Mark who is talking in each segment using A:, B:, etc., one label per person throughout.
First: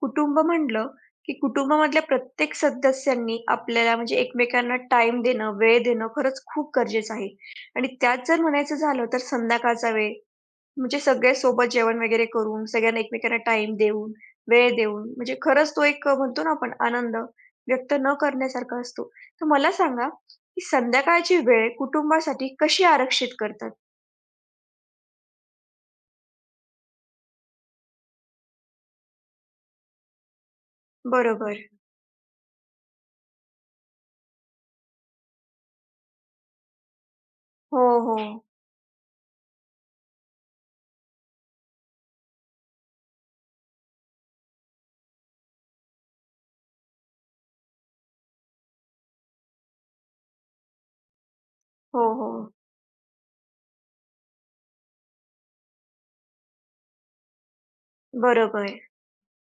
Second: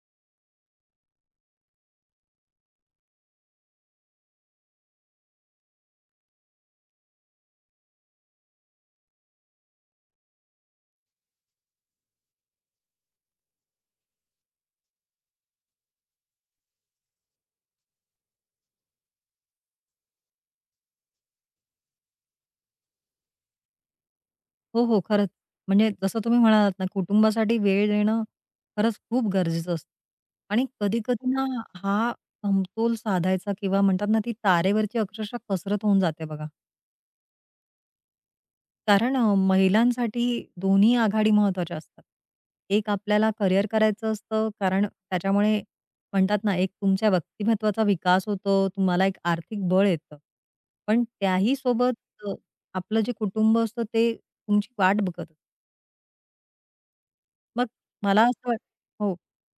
A: कुटुंब म्हटलं, की कुटुंबामधल्या प्रत्येक सदस्यांनी आपल्याला म्हणजे एकमेकांना टाईम देणं, वेळ देणं खरंच खूप गरजेचं आहे. आणि त्यात जर म्हणायचं झालं तर संध्याकाळचा वेळ म्हणजे सगळे सोबत जेवण वगैरे करून, सगळ्यांना एकमेकांना टाईम देऊन, वेळ देऊन म्हणजे खरंच तो एक म्हणतो ना आपण आनंद व्यक्त न करण्यासारखा असतो. तर मला सांगा, की संध्याकाळची वेळ कुटुंबासाठी कशी आरक्षित करतात?
B: हो, हो. खरंच. म्हणजे जसं तुम्ही म्हणालात ना, कुटुंबासाठी वेळ देणं खरंच खूप गरजेचं असतं. आणि कधी-कधी ना,
A: बरोबर.
B: हा समतोल साधायचा किंवा म्हणतात ना, ती तारेवरची अक्षरशः कसरत होऊन जाते बघा.
A: हो, हो.
B: कारण महिलांसाठी दोन्ही आघाडी महत्त्वाच्या असतात. एक आपल्याला करिअर करायचं असतं, कारण त्याच्यामुळे म्हणतात ना, एक तुमच्या व्यक्तिमत्त्वाचा विकास होतो, तुम्हाला एक आर्थिक बळ येतं. पण त्याही सोबत
A: हो,
B: अ,
A: हो.
B: आपलं जे कुटुंब असतं, ते तुमची वाट बघत मग मला असं वाट
A: बरोबर.
B: हो.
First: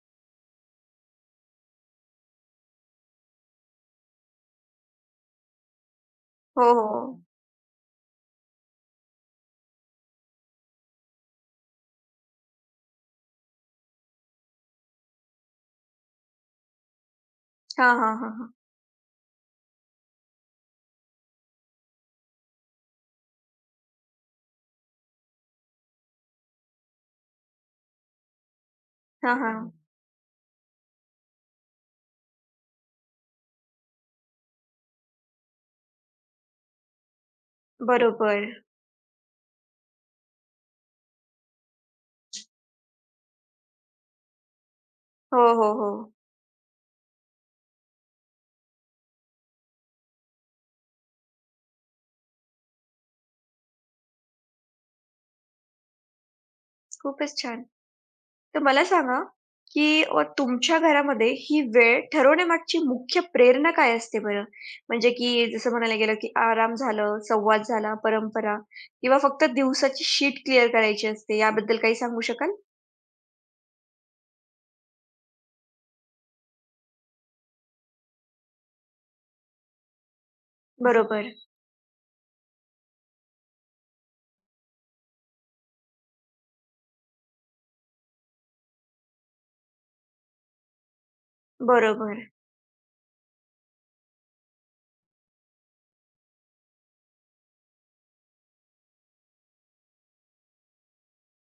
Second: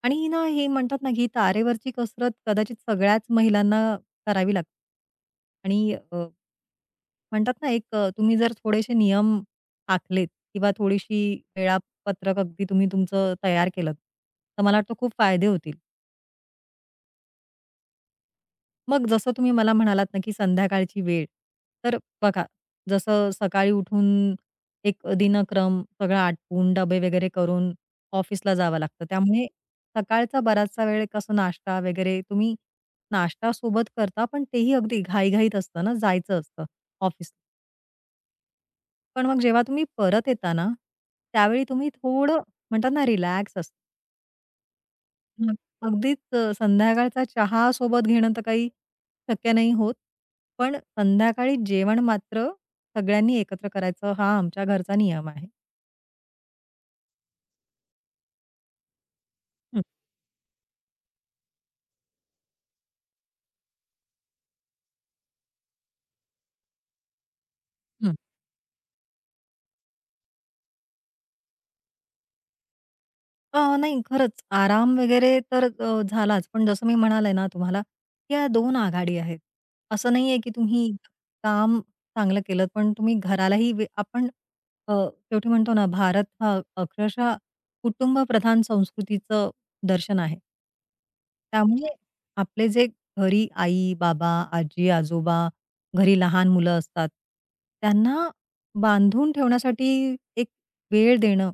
B: आणि ना हे म्हणतात ना, ही तारेवरची कसरत कदाचित सगळ्याच महिलांना करावी लागते. आणि
A: हो, हो.
B: म्हणतात ना, एक तुम्ही जर थोडेसे नियम आखलेत किंवा थोडीशी वेळापत्रक अगदी तुम्ही तुमचं तयार केलंत, तर मला वाटतं खूप फायदे होतील.
A: हां, हां, हां, हां.
B: मग जसं तुम्ही मला म्हणालात ना, की संध्याकाळची वेळ. तर बघा, जसं सकाळी उठून एक दिनक्रम सगळं आटपून, डबे वगैरे करून ऑफिसला जावं लागतं.
A: हां,
B: त्यामुळे
A: हां.
B: सकाळचा बराचसा वेळ कसं नाश्ता वगैरे तुम्ही नाश्ता सोबत करता, पण तेही अगदी घाईघाईत असतं ना, जायचं असतं ऑफिस.
A: बरोबर.
B: पण मग जेव्हा तुम्ही परत येता ना, त्यावेळी तुम्ही थोडं म्हणतात ना, रिलॅक्स असता.
A: हो,
B: हं,
A: हो, हो.
B: अगदीच संध्याकाळचा चहा सोबत घेणं तर काही शक्य नाही होत. पण संध्याकाळी जेवण मात्र सगळ्यांनी एकत्र करायचं हा आमच्या घरचा नियम आहे.
A: खूपच छान. तर मला सांगा,
B: हं.
A: की तुमच्या घरामध्ये ही वेळ ठरवण्यामागची मुख्य प्रेरणा काय असते बरं? म्हणजे की जसं म्हणायला गेलं, की आराम झालं, संवाद झाला, परंपरा किंवा फक्त दिवसाची शीट क्लिअर करायची असते, याबद्दल काही सांगू शकाल?
B: नाही खरंच आराम वगैरे तर झालाच. पण जसं मी म्हणाले ना तुम्हाला, या 2 आघाडी आहेत. असं नाहीये की तुम्ही
A: बरोबर,
B: काम चांगलं केलं, पण तुम्ही घरालाही वे आपण अ, शेवटी म्हणतो ना, भारत हा अक्षरशः कुटुंबप्रधान संस्कृतीचं दर्शन आहे. त्यामुळे
A: बरोबर.
B: आपले जे घरी आई-बाबा, आजी-आजोबा, घरी लहान मुलं असतात, त्यांना बांधून ठेवण्यासाठी एक वेळ देणं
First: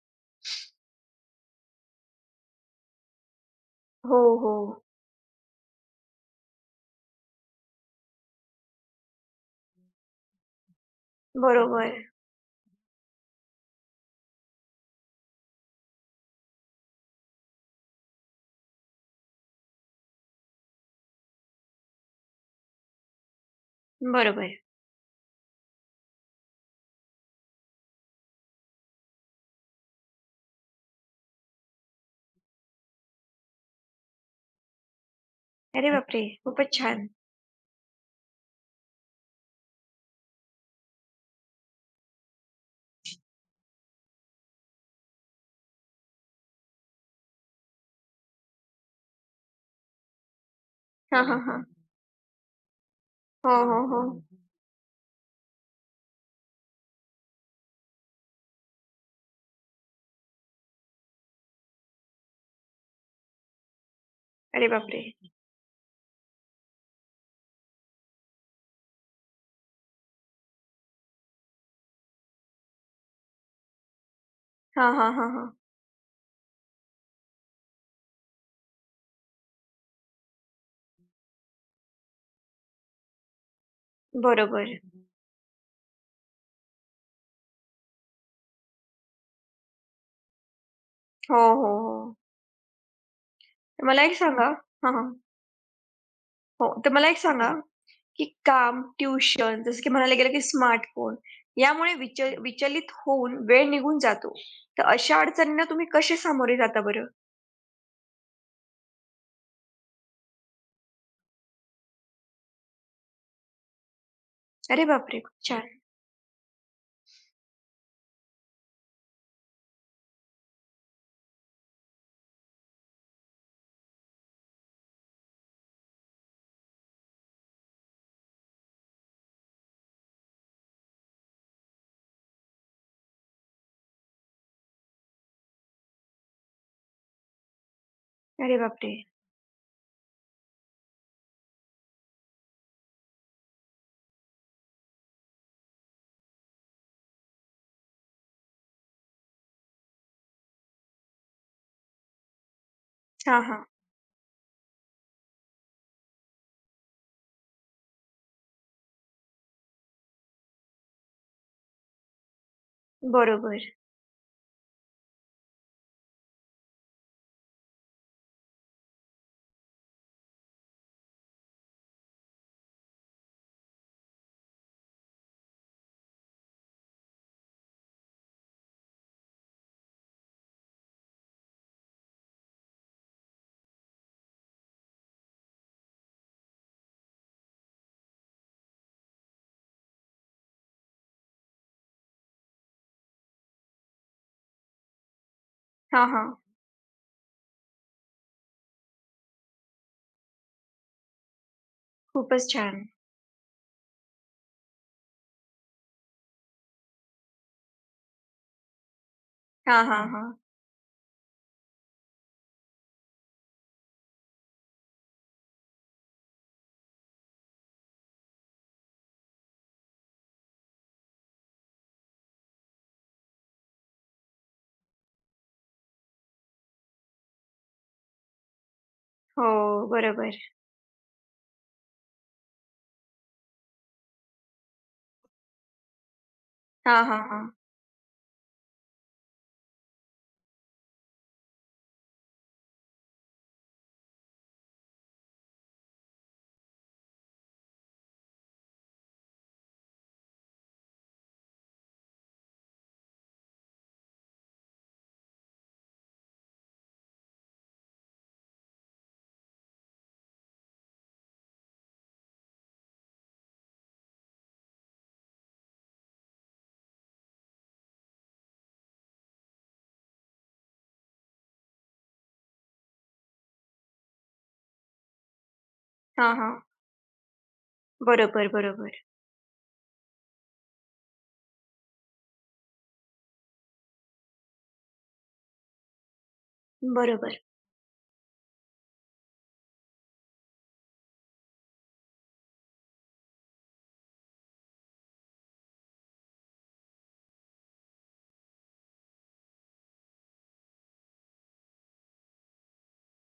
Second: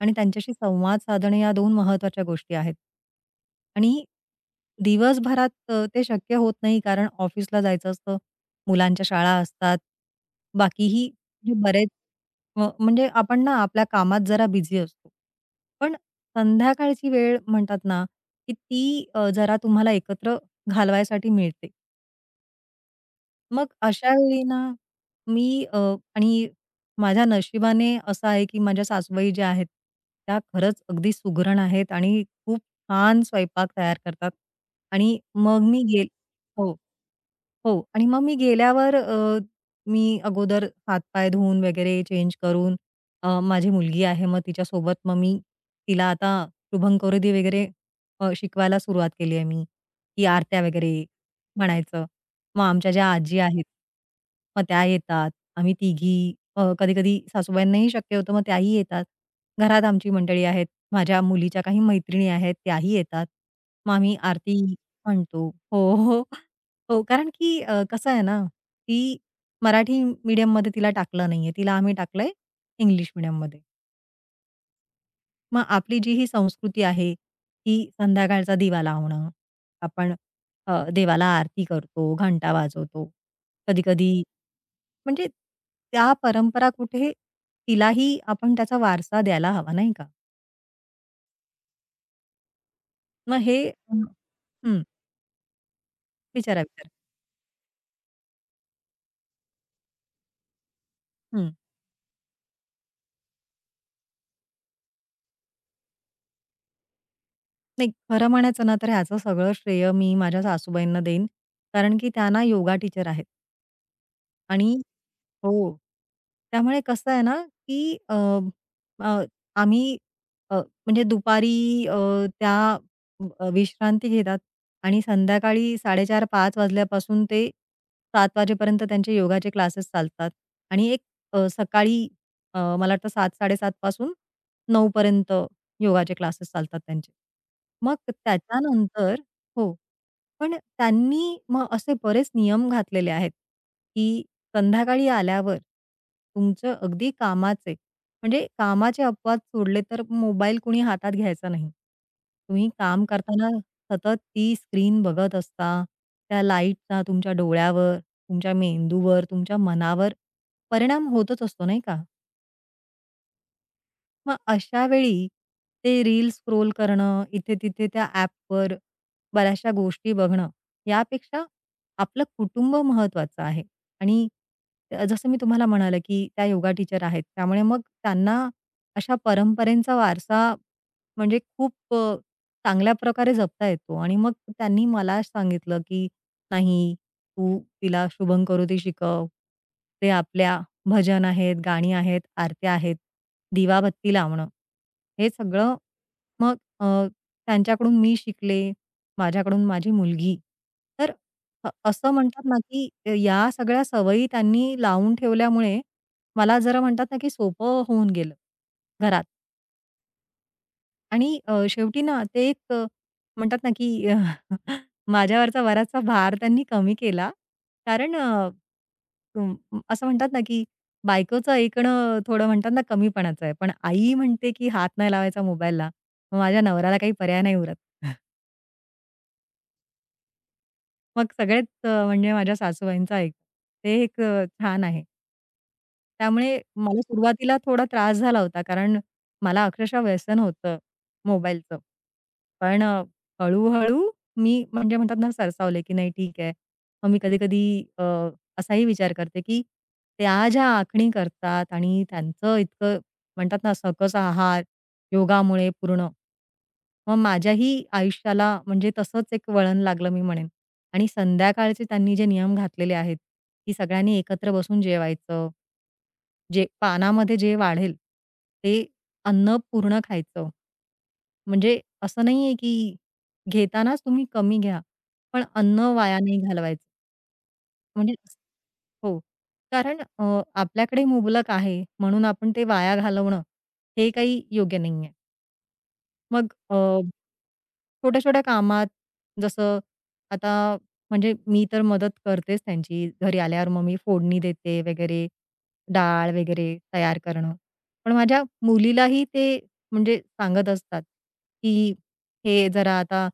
B: आणि त्यांच्याशी संवाद साधणे या दोन महत्त्वाच्या गोष्टी आहेत. आणि
A: हो, हो.
B: दिवसभरात ते शक्य होत नाही कारण ऑफिसला जायचं असतं, मुलांच्या शाळा असतात. बाकीही म्हणजे बरेच
A: बरोबर,
B: म्हणजे आपण ना आपल्या कामात जरा बिझी असतो. पण संध्याकाळची वेळ म्हणतात ना, की ती जरा तुम्हाला एकत्र घालवायसाठी मिळते. मग अशा वेळी
A: बरोबर.
B: ना, मी आणि माझ्या नशिबाने असं आहे, की माझ्या सासूबाई ज्या आहेत, त्या खरंच अगदी सुगरण आहेत आणि खूप छान स्वयंपाक तयार करतात आणि मग मी
A: अरे
B: गेल,
A: बापरे!
B: हो.
A: खूपच छान.
B: हो आणि मग मी गेल्यावर मी अगोदर हात-पाय धुवून वगैरे चेंज करून माझी मुलगी आहे मग तिच्यासोबत मग मी तिला आता शुभंकरोती वगैरे शिकवायला सुरुवात केली आहे मी, की आरत्या वगैरे
A: हां, हां, हां.
B: म्हणायचं. मग आमच्या ज्या आजी
A: हो,
B: आहेत,
A: हो, हो.
B: मग त्या येतात. आम्ही तिघी कधी-कधी सासूबाईंनाही शक्य होतं मग त्याही येतात. घरात आमची मंडळी आहेत. माझ्या मुलीच्या काही मैत्रिणी आहेत त्याही येतात. मग आम्ही आरती
A: अरे बापरे!
B: म्हणतो. हो, हो. हो, कारण की कसं आहे ना, ती मराठी मीडियममध्ये तिला टाकलं नाहीये. तिला आम्ही टाकलंय इंग्लिश मीडियममध्ये.
A: हां, हां, हां, हां.
B: मग आपली जी ही संस्कृती आहे, की संध्याकाळचा दिवा लावणं, आपण देवाला आरती करतो, घंटा वाजवतो. कधी-कधी
A: बरोबर.
B: म्हणजे त्या परंपरा कुठे तिलाही आपण त्याचा वारसा द्यायला हवा, नाही का?
A: हो, हो, हो.
B: मग हे
A: मला
B: हं.
A: एक सांगा. हां, हां.
B: विचारा,
A: हो,
B: विचारा.
A: तर मला एक सांगा, की काम, ट्युशन जसं की म्हणायला गेलं, की स्मार्टफोन यामुळे विचलित होऊन वेळ निघून जातो. तर अशा अडचणींना तुम्ही कसे सामोरे जाता बरं?
B: नाही, खरं म्हणायचं ना, तर ह्याचं सगळं श्रेय मी माझ्या सासूबाईंना देईन. कारण की त्या ना योगा टीचर आहेत आणि
A: अरे बापरे! खूप छान.
B: हो. त्यामुळे कसं आहे ना, की अ, अ, आम्ही म्हणजे दुपारी त्या विश्रांती घेतात आणि संध्याकाळी 4:30-5 वाजल्यापासून ते 7 वाजेपर्यंत त्यांचे योगाचे क्लासेस चालतात आणि एक सकाळी मला वाटतं 7:00-7:30 पासून 9 पर्यंत योगाचे क्लासेस चालतात त्यांचे. मग
A: अरे बापरे!
B: त्याच्यानंतर हो. पण त्यांनी मग असे बरेच नियम घातलेले आहेत, की संध्याकाळी आल्यावर तुमचं अगदी कामाचे म्हणजे कामाचे अपवाद सोडले तर मोबाईल कुणी हातात घ्यायचा नाही. तुम्ही काम
A: हां,
B: करताना
A: हां.
B: सतत ती स्क्रीन बघत असता, त्या लाईटचा तुमच्या डोळ्यावर, तुमच्या मेंदूवर, तुमच्या मनावर परिणाम होतच असतो नाही का?
A: बरोबर.
B: मग अशा वेळी ते रील स्क्रोल करणं, इथे-तिथे त्या ॲपवर बऱ्याचशा गोष्टी बघणं, यापेक्षा आपलं कुटुंब महत्त्वाचं आहे आणि जसं मी तुम्हाला म्हणाले, की त्या योगा टीचर आहेत. त्यामुळे मग त्यांना अशा परंपरेचा वारसा म्हणजे खूप चांगल्या प्रकारे जपता येतो आणि मग त्यांनी मला सांगितलं, की "नाही, तू तिला शुभंकरोती शिकव. ते आपल्या भजन आहेत, गाणी आहेत, आरत्या आहेत, दिवाबत्ती लावणं. हे सगळं
A: हां, हां.
B: मग त्यांच्याकडून मी शिकले, माझ्याकडून माझी मुलगी. तर असं म्हणतात
A: खूपच
B: ना,
A: छान.
B: की या सगळ्या सवयी त्यांनी लावून ठेवल्यामुळे मला जरा म्हणतात ना, की सोपं होऊन गेलं घरात.
A: हां, हां, हां.
B: आणि शेवटी ना ते एक म्हणतात ना की माझ्यावरचा बराचसा भार त्यांनी कमी केला. कारण अं, असं म्हणतात ना की बायकोचं ऐकणं थोडं म्हणतात ना कमीपणाचं आहे. पण आई म्हणते की हात नाही लावायचा मोबाईलला. मग माझ्या नवऱ्याला काही पर्याय नाही उरत.
A: हो, बरोबर.
B: मग सगळेच म्हणजे माझ्या सासूबाईंचं ऐक ते एक छान आहे. त्यामुळे
A: हां,
B: मला
A: हां, हां.
B: सुरुवातीला थोडा त्रास झाला होता, कारण मला अक्षरशः व्यसन होतं मोबाईलचं. पण हळू-हळू मी म्हणजे म्हणतात ना सरसावले, की नाही ठीक आहे. मग मी कधी-कधी अ, असाही विचार करते, की त्या ज्या आखणी करतात आणि त्यांचं इतकं म्हणतात ना सकस आहार, योगामुळे पूर्ण. मग माझ्याही आयुष्याला म्हणजे तसंच एक वळण लागलं मी म्हणेन. आणि संध्याकाळचे त्यांनी जे नियम घातलेले आहेत, की सगळ्यांनी एकत्र बसून जेवायचं. जे पानामध्ये जे वाढेल, ते अन्न पूर्ण खायचं. म्हणजे असं नाहीये, की घेतानाच तुम्ही कमी घ्या, पण अन्न वाया
A: हां,
B: नाही
A: हां.
B: घालवायचं. म्हणजे अस-
A: बरोबर, बरोबर.
B: हो, कारण आपल्याकडे मुबलक आहे म्हणून आपण ते वाया घालवणं हे काही योग्य नाहीये. मग अ
A: बरोबर.
B: छोट्या-छोट्या कामात, जसं आता म्हणजे मी तर मदत करतेच त्यांची. घरी आल्यावर मग मी फोडणी देते वगैरे, डाळ वगैरे तयार करणं. पण माझ्या मुलीलाही ते म्हणजे सांगत असतात, की "हे जरा आता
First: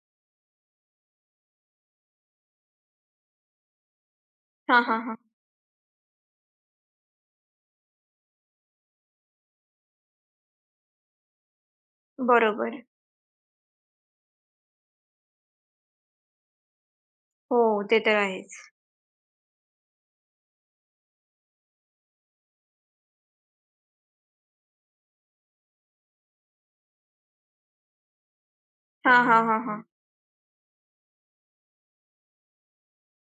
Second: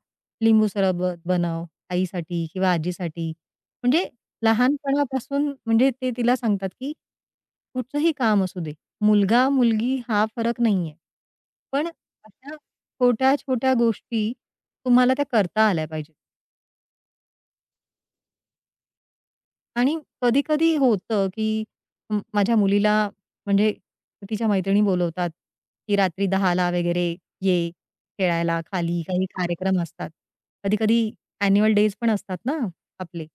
B: लिंबू सरबत बनव आईसाठी किंवा आजीसाठी." म्हणजे
A: हां, हां, हां.
B: लहानपणापासून म्हणजे ते तिला सांगतात, की कुठचंही काम असू दे, मुलगा-मुलगी हा फरक नाहीये. पण अशा
A: बरोबर.
B: छोट्या-छोट्या गोष्टी तुम्हाला त्या करता आल्या पाहिजेत.
A: हो, ते तर आहेच.
B: आणि कधी-कधी होतं, की माझ्या मुलीला म्हणजे तिच्या मैत्रिणी बोलवतात, की रात्री 10:00ला वगैरे ये खेळायला खाली
A: हां,
B: काही
A: हां, हां, हां.
B: कार्यक्रम असतात. कधी-कधी अॅन्युअल डेज पण असतात ना आपले.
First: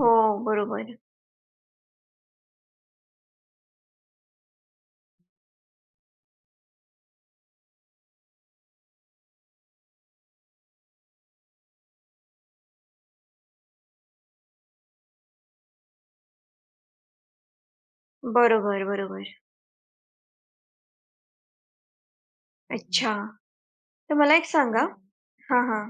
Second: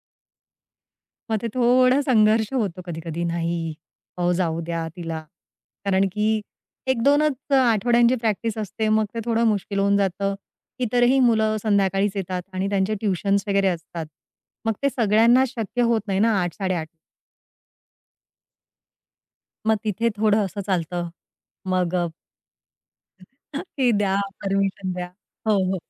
A: हो, बरोबर.
B: मग ते थोडा संघर्ष होतो कधी-कधी, "नाही, अहो जाऊ द्या तिला." कारण की 1-2नच आठवड्यांची प्रॅक्टिस असते, मग ते थोडं मुश्किल होऊन जातं. इतरही मुलं संध्याकाळीच येतात आणि त्यांचे ट्युशन्स वगैरे असतात. मग ते सगळ्यांना शक्य होत नाही ना 8, 8:30.
A: बरोबर, बरोबर.
B: मग तिथे थोडं असं चालतं. मग
A: अच्छा.
B: की द्या
A: तर मला एक सांगा.
B: परमिशन द्या. हो,
A: हां,
B: हो.
A: हां.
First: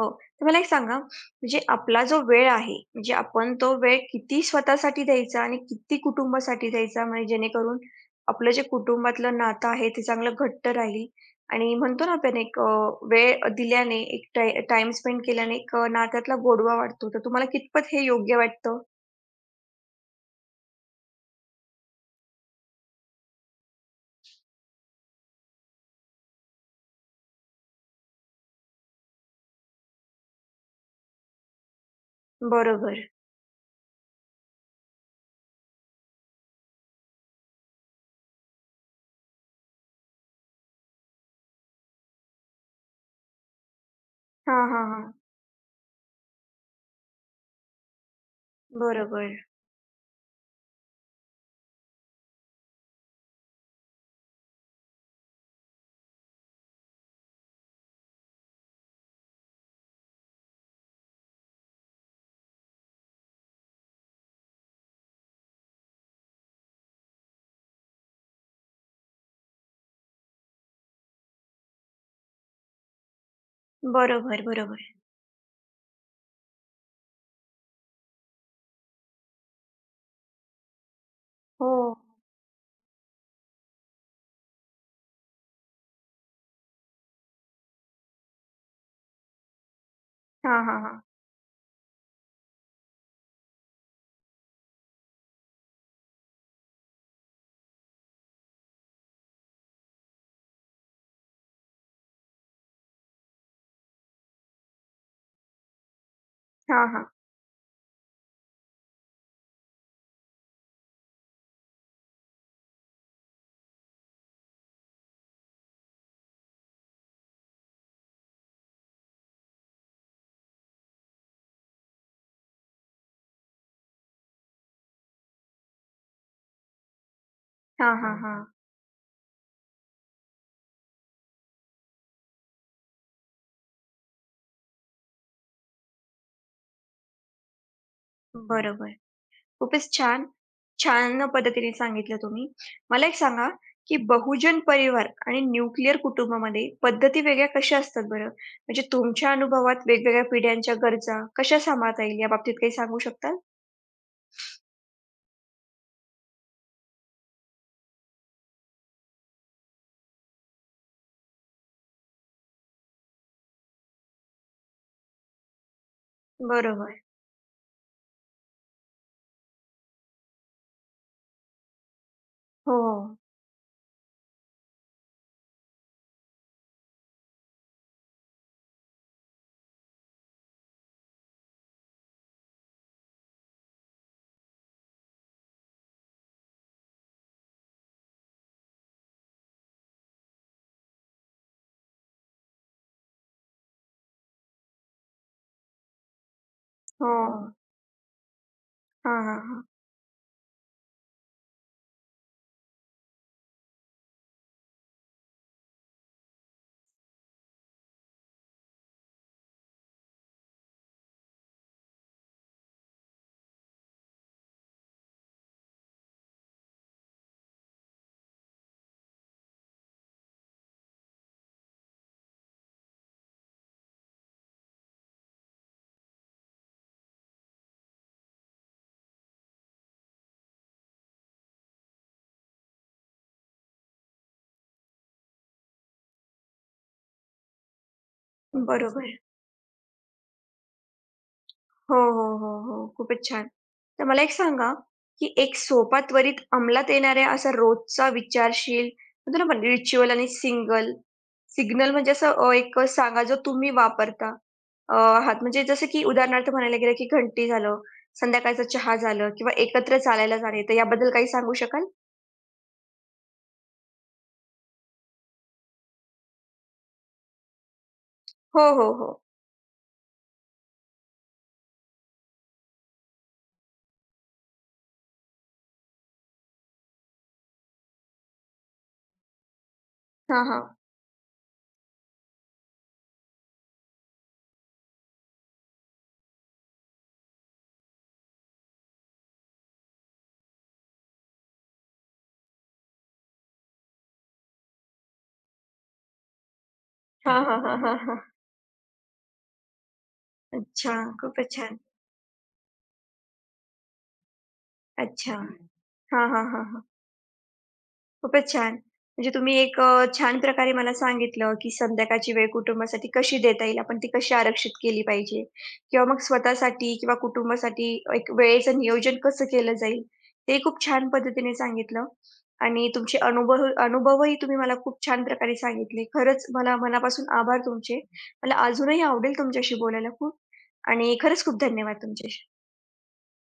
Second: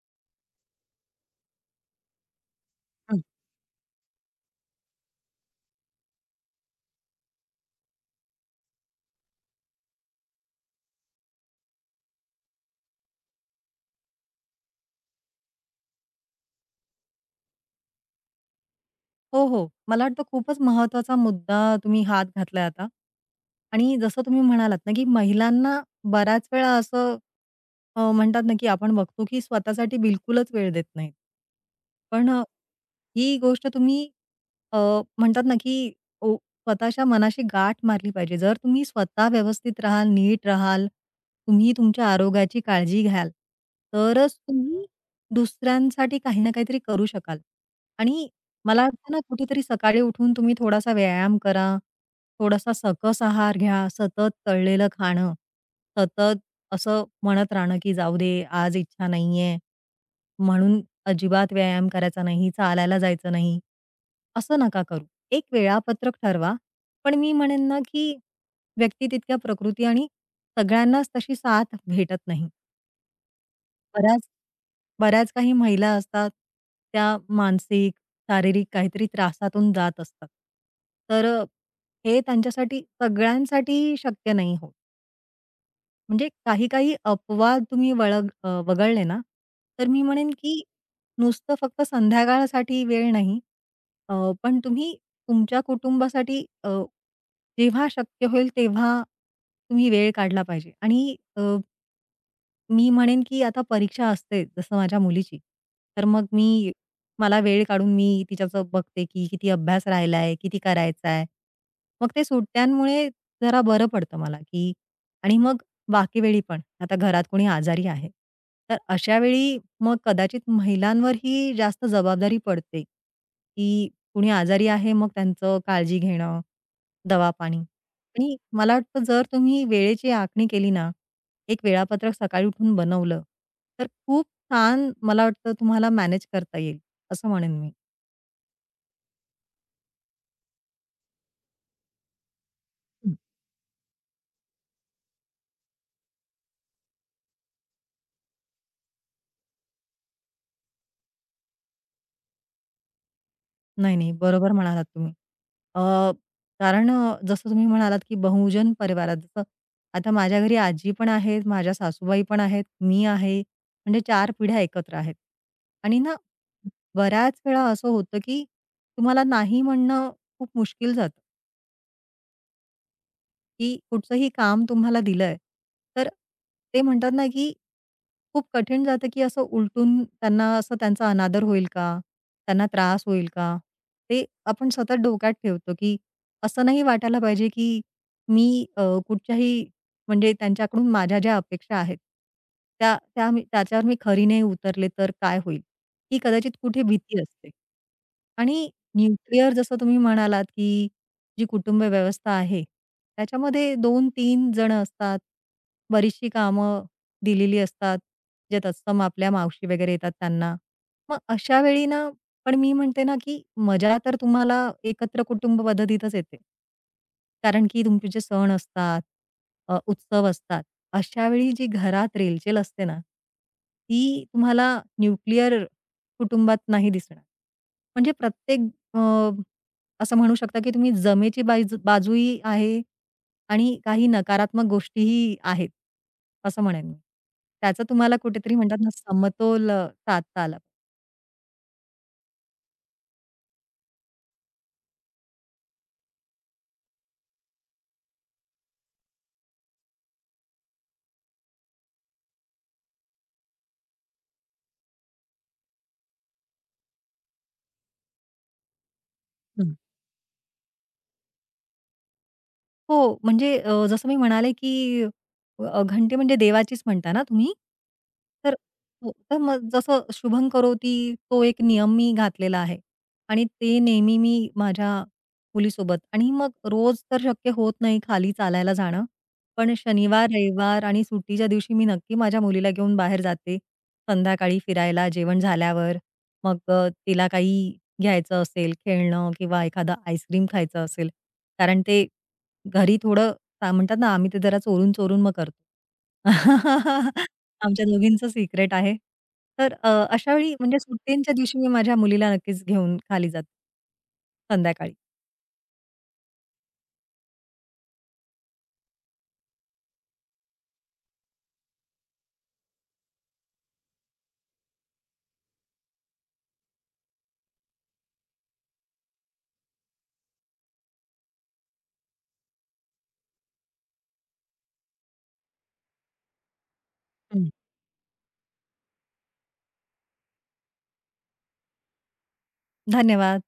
A: हो. तर मला एक सांगा, म्हणजे आपला जो वेळ आहे, म्हणजे आपण तो वेळ किती स्वतःसाठी द्यायचा आणि किती कुटुंबासाठी द्यायचा? म्हणजे जेणेकरून आपलं जे कुटुंबातलं नातं आहे, ते चांगलं घट्ट राहील आणि म्हणतो ना आपण एक वेळ दिल्याने, एक टाई स्पेंड केल्याने एक नात्यातला गोडवा वाढतो. तर तुम्हाला कितपत हे योग्य वाटतं?
B: हो, हो. मला वाटतं खूपच महत्त्वाचा मुद्दा तुम्ही हात घातलाय आता. आणि जसं तुम्ही म्हणालात ना, की महिलांना बऱ्याच वेळा असं म्हणतात ना, की आपण बघतो, की स्वतःसाठी बिलकुलच वेळ देत नाहीत. पण
A: बरोबर.
B: ही गोष्ट तुम्ही अ, म्हणतात ना, की ओ स्वतःच्या मनाशी गाठ मारली पाहिजे. जर तुम्ही स्वतः व्यवस्थित राहाल, नीट राहाल, तुम्ही तुमच्या आरोग्याची काळजी घ्याल, तरच
A: हां, हां,
B: तुम्ही
A: हां.
B: दुसऱ्यांसाठी काही ना काहीतरी करू शकाल. आणि मला वाटतं ना,
A: बरोबर.
B: कुठेतरी सकाळी उठून तुम्ही थोडासा व्यायाम करा, थोडासा सकस आहार घ्या, सतत तळलेलं खाणं, सतत असं म्हणत राहणं, की जाऊ दे आज इच्छा नाहीये, म्हणून अजिबात व्यायाम करायचा नाही, चालायला जायचं नाही, असं नका करू. एक वेळापत्रक ठरवा. पण मी म्हणेन ना, की व्यक्ती तितक्या प्रकृती आणि सगळ्यांनाच तशी साथ भेटत नाही. बऱ्याच
A: बरोबर, बरोबर.
B: बऱ्याच काही महिला असतात, त्या मानसिक, शारीरिक काहीतरी त्रासातून जात असतात. तर
A: हो.
B: हे त्यांच्यासाठी सगळ्यांसाठी शक्य नाही होत. म्हणजे काही-काही अपवाद तुम्ही वळग वगळले ना, तर मी म्हणेन की
A: हां, हां, हां.
B: नुसतं फक्त संध्याकाळसाठी वेळ नाही, अ, पण तुम्ही तुमच्या कुटुंबासाठी जेव्हा शक्य होईल तेव्हा तुम्ही वेळ काढला पाहिजे आणि मी म्हणेन की आता परीक्षा असते, जसं माझ्या मुलीची. तर मग मी
A: हां, हां.
B: मला वेळ काढून मी तिच्याचं बघते, की किती अभ्यास राहिलाय, किती करायचा आहे. मग ते सुट्ट्यांमुळे जरा बरं पडतं मला, की आणि मग बाकी वेळी पण. आता घरात कोणी आजारी आहे. तर अशा वेळी मग कदाचित महिलांवरही जास्त जबाबदारी पडते, की कुणी आजारी आहे, मग त्यांचं काळजी घेणं, दवापाणी.
A: हां, हां,
B: आणि
A: हां.
B: मला वाटतं जर तुम्ही वेळेची आखणी केली ना एक वेळापत्रक सकाळी उठून बनवलं, तर खूप छान मला वाटतं तुम्हाला मॅनेज करता येईल, असं म्हणेन मी.
A: बरोबर. खूपच छान. छान पद्धतीने सांगितलं तुम्ही. मला एक
B: हं.
A: सांगा, की बहुजन परिवार आणि न्यूक्लिअर कुटुंबामध्ये पद्धती वेगळ्या कशा असतात बरं? म्हणजे तुमच्या अनुभवात वेगवेगळ्या पिढ्यांच्या गरजा कशा सांभाळता येईल याबाबतीत काही सांगू शकता?
B: नाही, नाही, बरोबर म्हणालात तुम्ही. अ, कारण जसं तुम्ही म्हणालात, की बहुजन परिवारात जसं आता माझ्या घरी आजी पण आहेत, माझ्या सासूबाई पण आहेत, मी आहे, म्हणजे 4 पिढ्या एकत्र आहेत. आणि ना,
A: बरोबर.
B: बऱ्याच वेळा असं होतं, की तुम्हाला नाही म्हणणं खूप मुश्किल जातं,
A: हो, हो.
B: की कुठचंही काम तुम्हाला दिलंय, तर ते म्हणतात ना, की खूप कठीण जातं, की असं उलटून त्यांना असं त्यांचा अनादर होईल का? त्यांना त्रास होईल का? ते आपण सतत डोक्यात ठेवतो, की असं नाही वाटायला पाहिजे, की मी अ, कुठच्याही म्हणजे त्यांच्याकडून माझ्या ज्या अपेक्षा आहेत, त्या त्या त्याच्यावर मी खरी नाही उतरले तर काय होईल? ही कदाचित कुठे
A: हो.
B: भीती असते. आणि
A: हां, हां,
B: न्यूक्लिअर
A: हां.
B: जसं तुम्ही म्हणालात, की जी कुटुंब व्यवस्था आहे, त्याच्यामध्ये 2-3 जण असतात. बरीचशी कामं दिलेली असतात, जे तत्सम आपल्या मावशी वगैरे येतात त्यांना. मग अशा वेळी ना पण मी म्हणते ना, की मजा तर तुम्हाला एकत्र कुटुंब पद्धतीतच येते. कारण की तुमचे जे सण असतात, उत्सव असतात, अशा वेळी जी घरात रेलचेल असते ना, ती तुम्हाला न्यूक्लिअर कुटुंबात नाही दिसणार. म्हणजे प्रत्येक असं म्हणू शकता, की तुम्ही जमेची बाजूही आहे आणि काही नकारात्मक गोष्टीही आहेत, असं म्हणेन मी. त्याचं तुम्हाला कुठेतरी म्हणतात ना,
A: बरोबर.
B: समतोल साधता आला.
A: हो, हो, हो, हो. खूपच छान. तर मला एक सांगा, की एक सोपा त्वरित अंमलात येणाऱ्या असा रोजचा विचारशील म्हणतो ना आपण रिच्युअल आणि सिंगल सिग्नल म्हणजे असं एक सांगा जो तुम्ही वापरता. आहात म्हणजे जसं की उदाहरणार्थ म्हणायला गेलं की घंटी झालं, संध्याकाळचा चहा झालं किंवा एकत्र चालायला जाणे तर याबद्दल काही सांगू शकाल?
B: हो, म्हणजे जसं मी म्हणाले, की घंटी म्हणजे देवाचीच म्हणता ना तुम्ही? तर
A: हो, हो, हो.
B: हो, तर मग जसं शुभं करोती तो एक नियम मी घातलेला आहे आणि ते नेहमी मी माझ्या मुलीसोबत आणि मग रोज तर शक्य होत नाही खाली चालायला जाणं. पण शनिवार,
A: हां, हां.
B: रविवार आणि सुट्टीच्या दिवशी मी नक्की माझ्या मुलीला घेऊन बाहेर जाते. संध्याकाळी फिरायला जेवण झाल्यावर. मग तिला काही घ्यायचं असेल, खेळणं किंवा एखादं आईस्क्रीम खायचं असेल, कारण ते घरी थोडं का म्हणतात ना, आम्ही ते जरा चोरून-चोरून मग करतो.
A: हां, हां, हां,
B: आमच्या
A: हां, हां.
B: दोघींचं सिक्रेट आहे. तर अशा वेळी म्हणजे
A: अच्छा.
B: सुट्टींच्या
A: खूपच
B: दिवशी मी
A: छान.
B: माझ्या मुलीला नक्कीच घेऊन खाली जाते. संध्याकाळी.
A: अच्छा. हां, हां, हां, हां. खूपच छान. म्हणजे तुम्ही एक छान प्रकारे मला सांगितलं, की संध्याकाळची वेळ कुटुंबासाठी कशी देता येईल, आपण ती कशी आरक्षित केली पाहिजे किंवा मग स्वतःसाठी किंवा कुटुंबासाठी एक वेळेचं नियोजन कसं केलं जाईल, ते खूप छान पद्धतीने सांगितलं आणि तुमचे अनुभवही तुम्ही मला खूप छान प्रकारे सांगितले. खरंच मला मनापासून
B: हं.
A: आभार तुमचे. मला अजूनही आवडेल तुमच्याशी बोलायला खूप आणि खरंच खूप धन्यवाद तुमचे.
B: धन्यवाद.